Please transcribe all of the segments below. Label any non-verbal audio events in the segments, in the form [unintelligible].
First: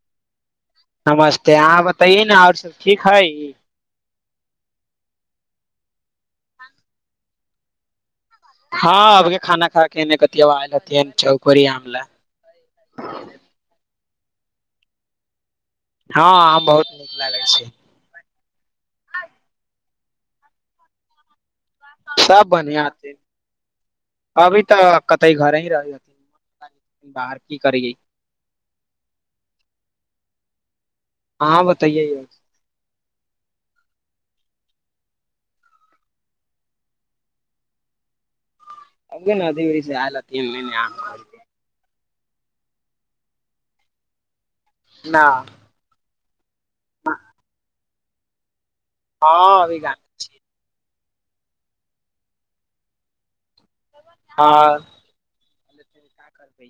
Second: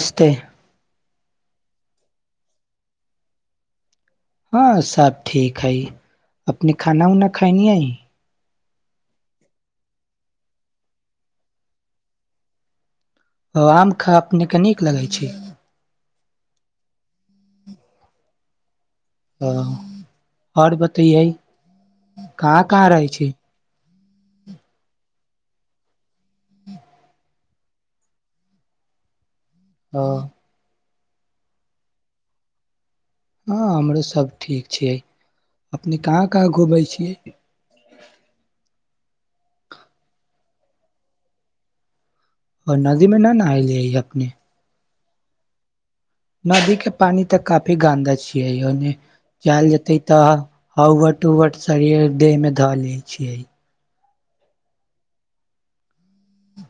नस्ते नमस्ते अहाँ बतैए ने आओर सभ ठीक हइ हँ सबब ठीक हइ अपने खाना वनाा खइ न अइ हँब खान खाके कति अवाजल छौकरी आम ल ओ आम खा अपनेके नीक लगै छै हँ हम बहुत नीक लागल छी ह आओर बतए सब क क बढ़िया रहै हथिन छै अभी तऽ कते घरे ही रहै हथिन बाहर की करियै हँ हँ बताइए यौ हँ हमरो सभ ठीक छियै अपने कहाँ कहाँ घुमै छियै अगे नेथस आल तीन महिने आ ओ नदीमे न नाय ले ह अपने नहि नदी के पानी तक काफी गन्द छियै इहोमे हँ कल अभी गा जेतै तऽ हाउ वट टट शरीर देह मे धऽ ले छियै हँ का करबै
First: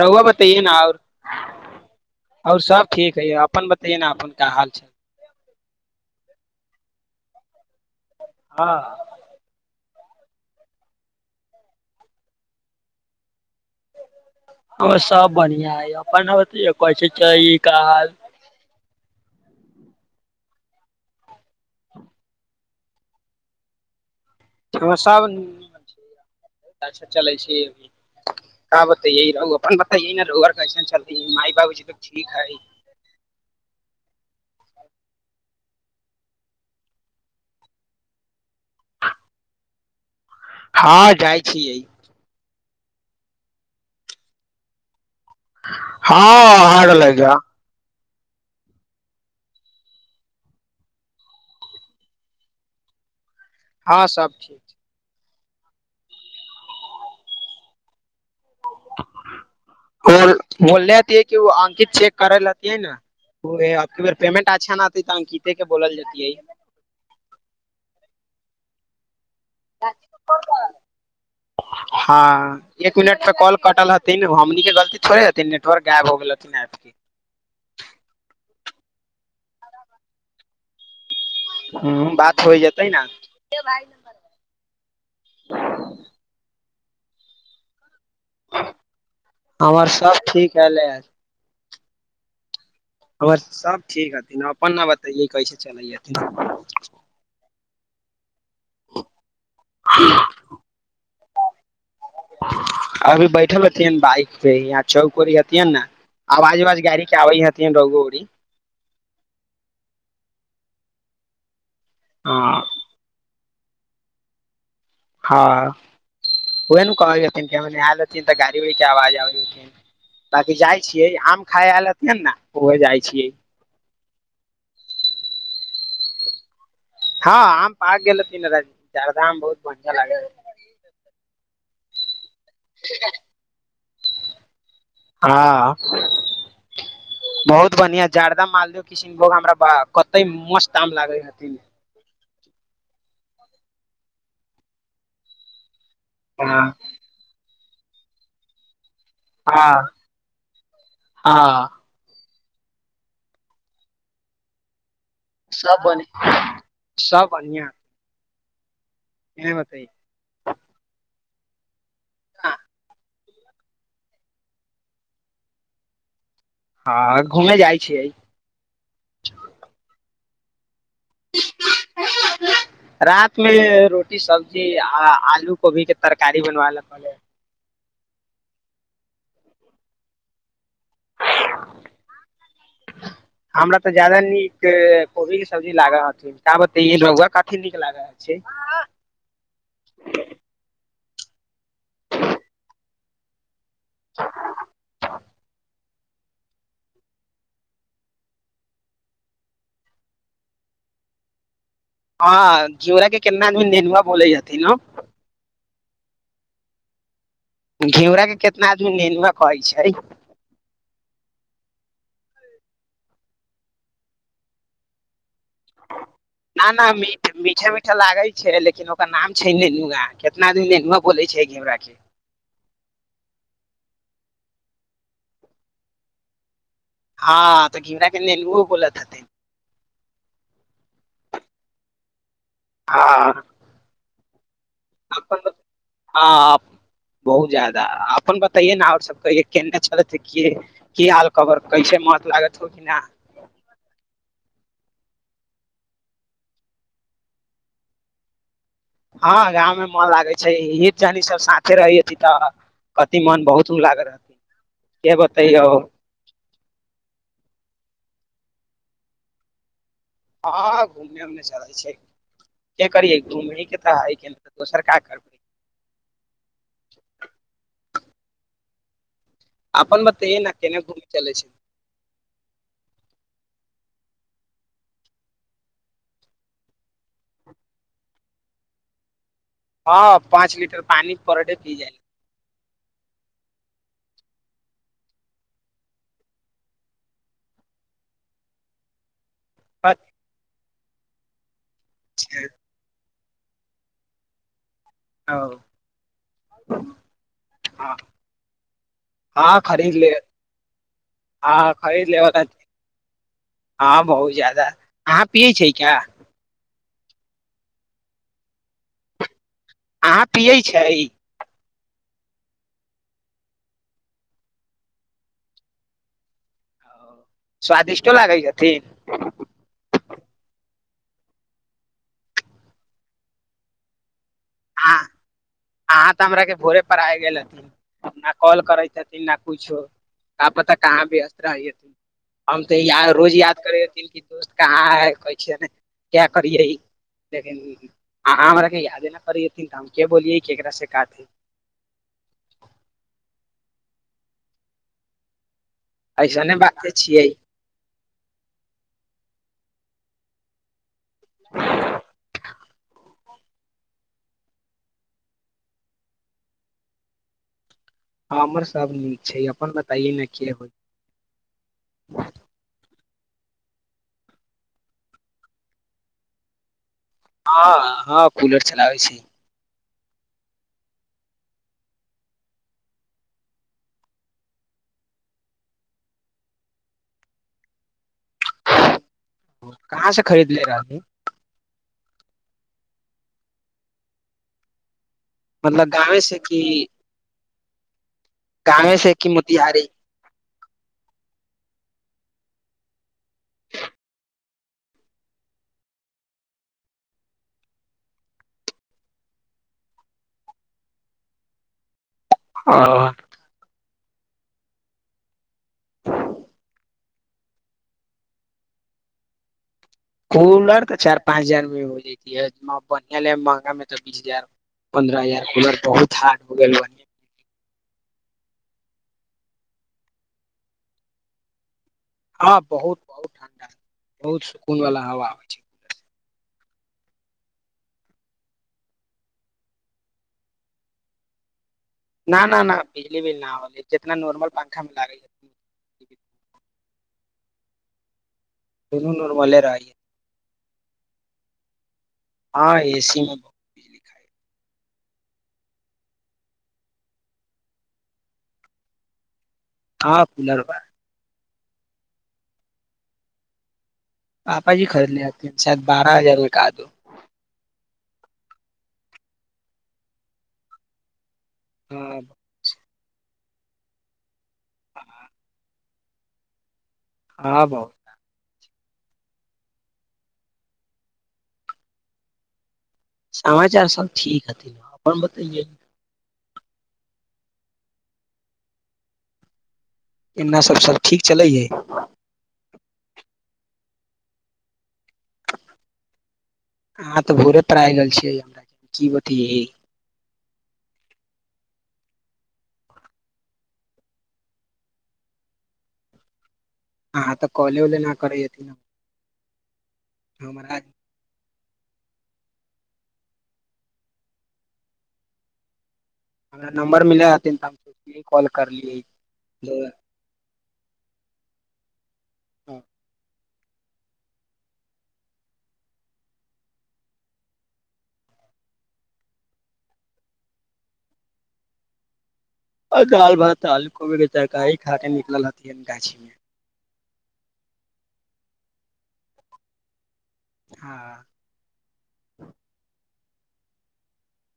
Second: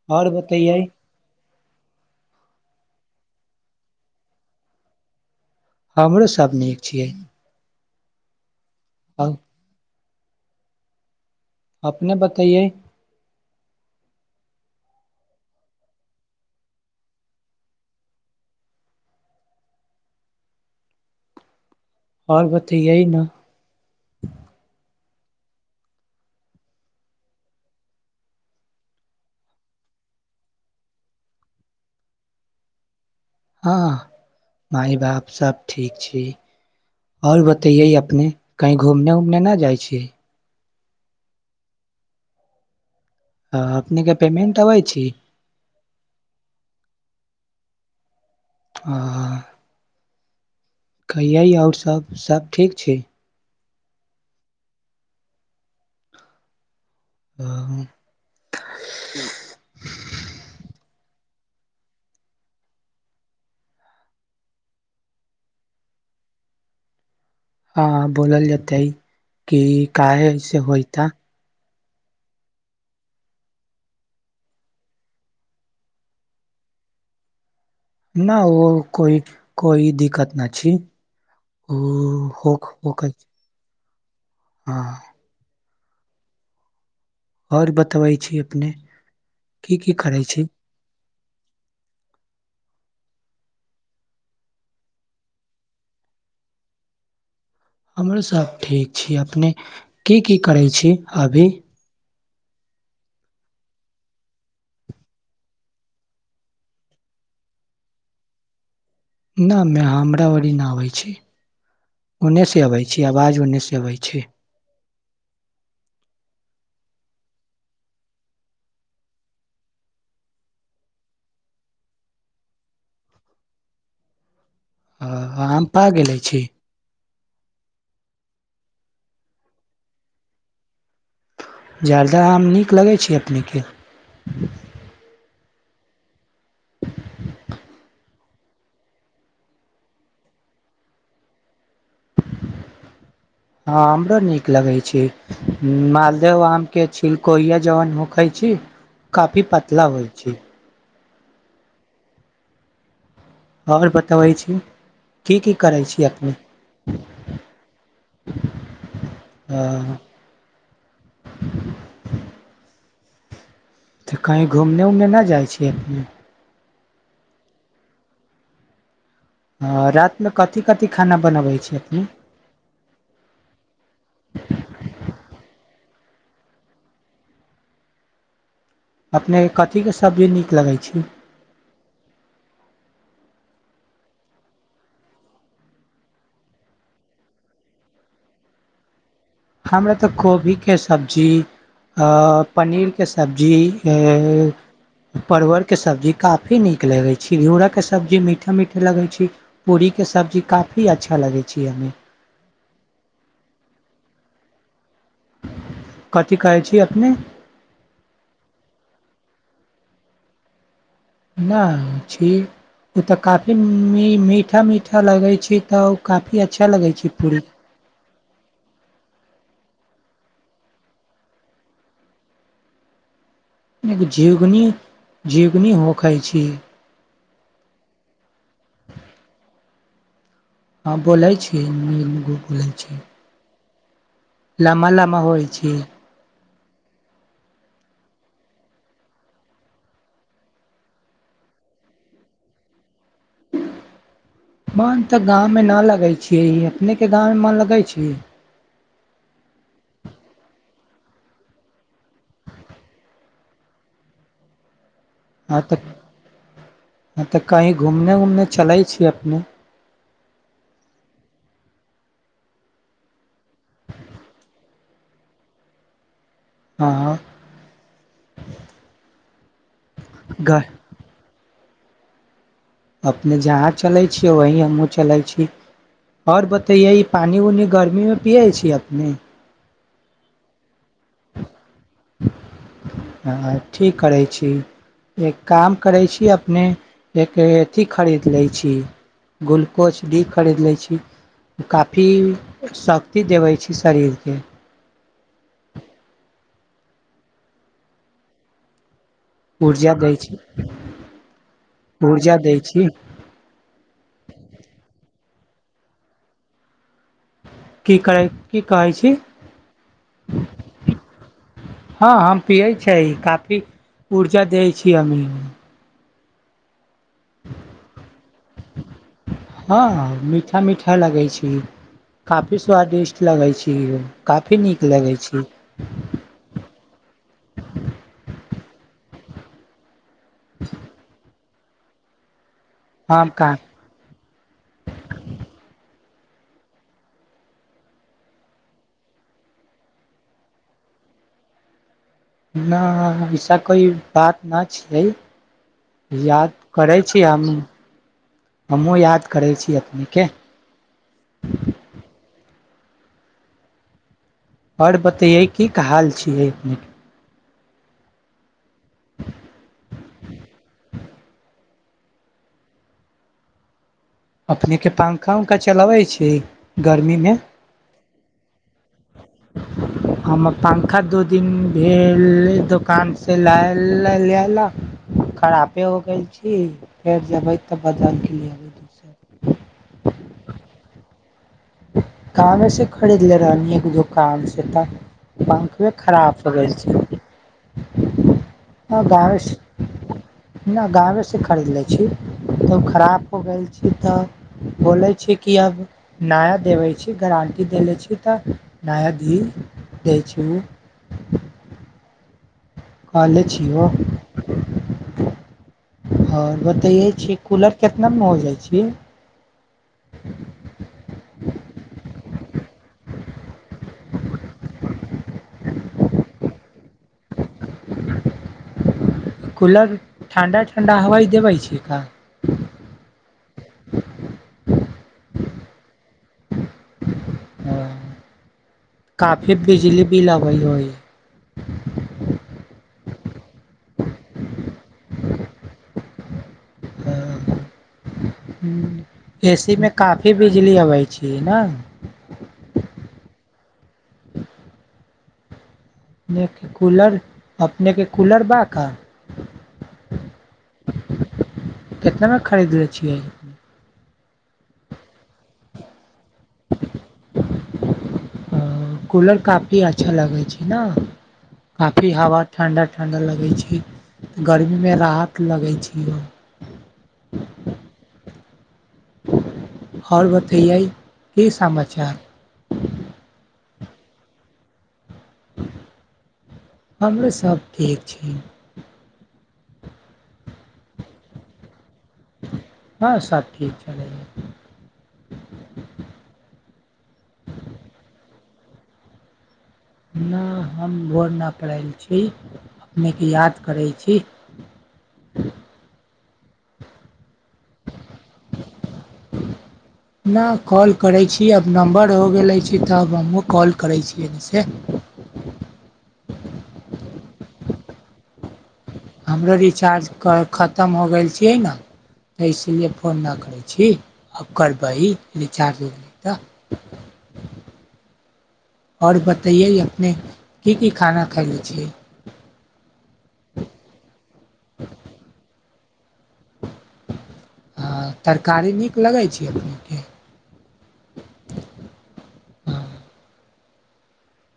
रहुआ आओर बताइए ने बतैयै आओर आओर सब ठीक है अपन बतैयए ने अपन का हाल छै हमरो सा नीक छियै और हँ अपने बताइयए ओ सब बढ़िआ है अपन कहै छै काज आओर बात तऽ यएही ने हमर सब हाँ चलय छै अपन बतय रौआ आर कैसन चलत मााय बाप त ठीक हइ हँ माय बाप सभ ठीक छी आओर बतैयै अपने कहीँ घूमने उमने नहि जाइ छी हँ जाइ छीय हँ अपने के पेमेंट अबै छै हँ आ रहलय ग हँ ह कहिय आओर सब ठीक छै हँ सब ठीक छै हाँ आओर बोलं त अंकित चेक करल रहती है न पेमेंट अच्छा नहितै तऽ अंकिते के बोलल जात है हँ बोलल जेतै ह की काहे एसे होइता हँ एक मिनटपर कॉल कटल हथिन हमनीके गलती थोड़े हथिन नेटवर्क गायब हो गेल हथिन ऐपके न ओ कोइ कोई दिक्कत न छै हुँ बात होइ जेतै ने हँ आओर बात बतबै छी अपने की हमर की सब करै छी ठीक हले आर सब ठीक हथिन अपन न बतैे कैसे चलै हथिन हमरेसब ठीक छी अपने की की करै छी अभी अभी बैठल रहतियै बाइक पे या चौक उरीी हथिियन ने आवाज आवाज गाड़ी के आबै हथिन रोगो वरीी न मै हमरावरी न आबै छी उन्नेस से हँ अबै छै आवाज उन्नैस आबै छै हँ उह ने कहै हथिन आयल हथिन तऽ गाड़ी उड़ी के आवाज आबैथिन बाकि जाइ छियै आम खााय आयल हेथिन ने उह जाइ छियै हँ आम् पाइक गेले छी हँ आम पक गेल त नी चारधाम बहुत बढ़आँ लागे जाल तऽ हम नीक लगै छी अपनेके ह [inaudible] हँ बहुत बढिआ जाारदा मालदहो किसनभोग हमराबा कते मस्त आम लागे हथि हँ हमराो नीक लगै छै मालदेव हँ आम के छिलकोिया जवन भखाै छी काफी हँ पतला होइ छै हँ आओर बतबै छी की की सब करै बढ़ छी अपने सब बढ़िआ [unintelligible] क अ, मत हँ तऽ कहीँ घूमने उमने नहि जाइ छियै अपने हँ घूमे जाइ छियै ह रात मे कथी कथी खाना बनबै छी अपने रात मे रोटी सब्जी आलू कोभी के तरकारी बनवा लेे अपनेके कथिके सब्जी नीक लगै छै हमरा तऽ जादा नीक कोबी के सब्जी लाग हथिब त रहुुआ कथी नीक लाग ह छै हमरा तऽ कोभी भी कैस सब्जी पनीरके सब्जी परवलके सब्जी काफी नीक लगै छै घिउरा के सब्जी मीठा मीठा लगै छै पूरी के सब्जी काफी अच्छा लगै छै हमे हँ घिउरा के केना आदमी नेहनुवा बोलै जाथि न कथी कहै छी अपने घिउराके कितना आदमी नेनुआ कहै छै न छी ओ तऽ काफी मीठा मीठा लगे छै न न मीठा मीठा लागे छै लेकिन ओकर नाम छै ने कितना आदमी बोलै छै हमरा के एक जीवनी जीवनी हो खााय छियै हँ तऽ घीवरा केने लुहो बोलत हँ बोलै छी नील गुप हँ लहा लहा होइ अपन छियै हँ बहुत ज्यादा अपन बताइए ने आओर सब केने छल की हाल खबर कैसे महत लागत हो कि नहि मन तऽ गाँवमे नहि लगै छियै अपनेके गाँवमे मन लगै छै हँ गाँव मे मन लागै छै ह जनि सब साथे रही हथि तऽ कथि मन बहुत लागल रह क बताइय ओ कहीँ घूमने उमने चलै छी अपने हँ घू उ चलै छै के करियै घूम त दोसर क कर हँ अपन बताे न घर केना घूमी चले छै अपने जहाँ चलै छियै वही हमहूँ चलैत छी, आओर बतैयै ई पानि उनि गर्मीमे पियै छी अपने? हँ पाँच लीटर पानी पर डे पी जाइ हँ ठी करै छी एक काम करै छी अपने एक अथि खरीद लै छी। ग्लुकोज डी खरीद लै छी। [unintelligible] काफी सख्त ती देबै छैय शरीरके। [unintelligible] हँ खरीद ऊर्जा दै लेब छी हँ खरीद लेब ऊर्जा दै छी हँ बहुत ज्यादा पियै छिये क्या? की करै की कहै छी? अहाँ पियै छैय? हँ हम पियै छैय, काफी ऊर्जा दै छीय हमी। स्वादिष्टो लागै छथि? हँ मीठा मीठा लगै छैय काफी स्वादिष्ट लगै छैय। काफी नीक अहाँ लगै छैय। अहाँ तऽ हमरा के भोरे पराये गेल हथिन न कॉल करैत हथिन न कुछो। का पता कहाँ व्यस्त [unintelligible] हम तऽ य हम रोज का याद करे रहथिन कि दोस्त कहाँ है कैसन है। क्य करियै आँहां हमरे यादे नहि करै हथिन तऽ हम के बोलियै? ककरा से काती न विशा कोई बात ना छैल। ऐसने याद बाते करै छी छियै हम हमहुँ याद करै छी। [unintelligible] [inaudible] आओर बतैयै कीक हाल छियै? हमर सभ नीक छैय, अपन बताइए ने के हा अपने के पंखा उंखा चलाबै छी? गर्मी मे हँ हँ कूलर चलाबय छैय। हमर पंखा दू दिन भेल दोकान से ल लए लक खरापे हो गेल छी फेर जेबै तऽ बदल क लबै दोसर। कहाँ से खरीदले रही? कामेंसे खरीदले रही एक दोकान से त मतलब पंखवे खराब चगै छैय। [inaudible] गामे से कि मोतिहारी? नहि गाँवे सँ खरीद लै छी तब खराब हो गेल छी तऽ बोलै छी कि आब नया देबै छी गारं्टी देले छी तऽ नया दी दै छी ओ ओ कले छियौ आओर बतैयै छी कूलर कितना मे हो जाइ छै कूलर तऽ चार पाँच हजार मे हो जा तियै ह महंगा मे तऽ बीस हजार पन्द्रह हजार कुलर बहुत हार्ड हो गेल बानि कूलर ठण्डा ठण्डा हवाइ देबै छै का हँ बहुत बहुत ठण्डा बहुत सुकून वाला हवा आबै छै काफी बिजली बिल आबइ होइ न न न बिजली बिल नहि होलै जितना नॉर्मल पंखा मे लागलै दुनू नॉर्मले एसी में रहै काफी बिजली अबै छियै ना हँ ए सी मे बहुत बिजली खाइ अपने के कूलर अपने के कूलर बा का हाँ कूलर बा कितनामे खरीदने छियै पापाजी खरीदले रहथिन शायद बा पाँच हजार मे कहादून हँ कूलर काफी अच्छा लगै छै ने काफी हँ हवा ठण्डा ठण्डा लगै छै गर्मी में राहत लगै छै [unintelligible] बहुत आओर बतैयै की समाचार समाचार सब ठीक हथि हम बताैयए हमरो सभ ठीक छी एना सभ सभ ठीक चलैए हँ सब ठीक चलए अहाँ तऽ भोरे परायए रहल छियै हमरा की बत नहि हम भोर न पायल छी अपने के याद करै छी हँ तऽ कॉले ओल न करै नहि हमरा कॉल करै छी यै नम्बर हो गेल अछि तब हमहुँ कॉल करै छियै सँ हमरा नम्बर मिले हथिन तऽ हम सोचलिय कॉल करलियै हमरो रिचार्ज कल खतम खतम हो गेल छियै ने तऽ इसीलिए फोन न कर छी छी आ करबही रिचार्ज हैते तऽ आओर बतैयै अपने की की खाना खले छियै दाल भातऽ आलू कोबी के तरकारी खा कऽ निकलल ह गाछीमे हँ तरकारी नीक लगै छै अपनेके हँ हँ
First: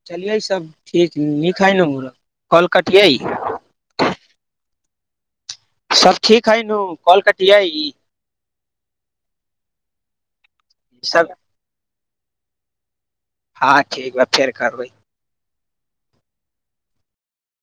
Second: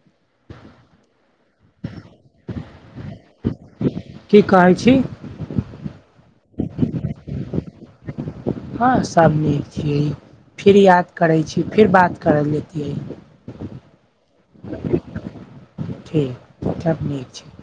चले सब ठीक नखइ ने कल कटिय की कहै छी सब ठीक हय नू कॉल कटियै ह हँ सब नीक छियै फिर याद सब करै छी फिर बात करल लितियै हँ ठीक बए फेर करबै ठीक सब नीक छै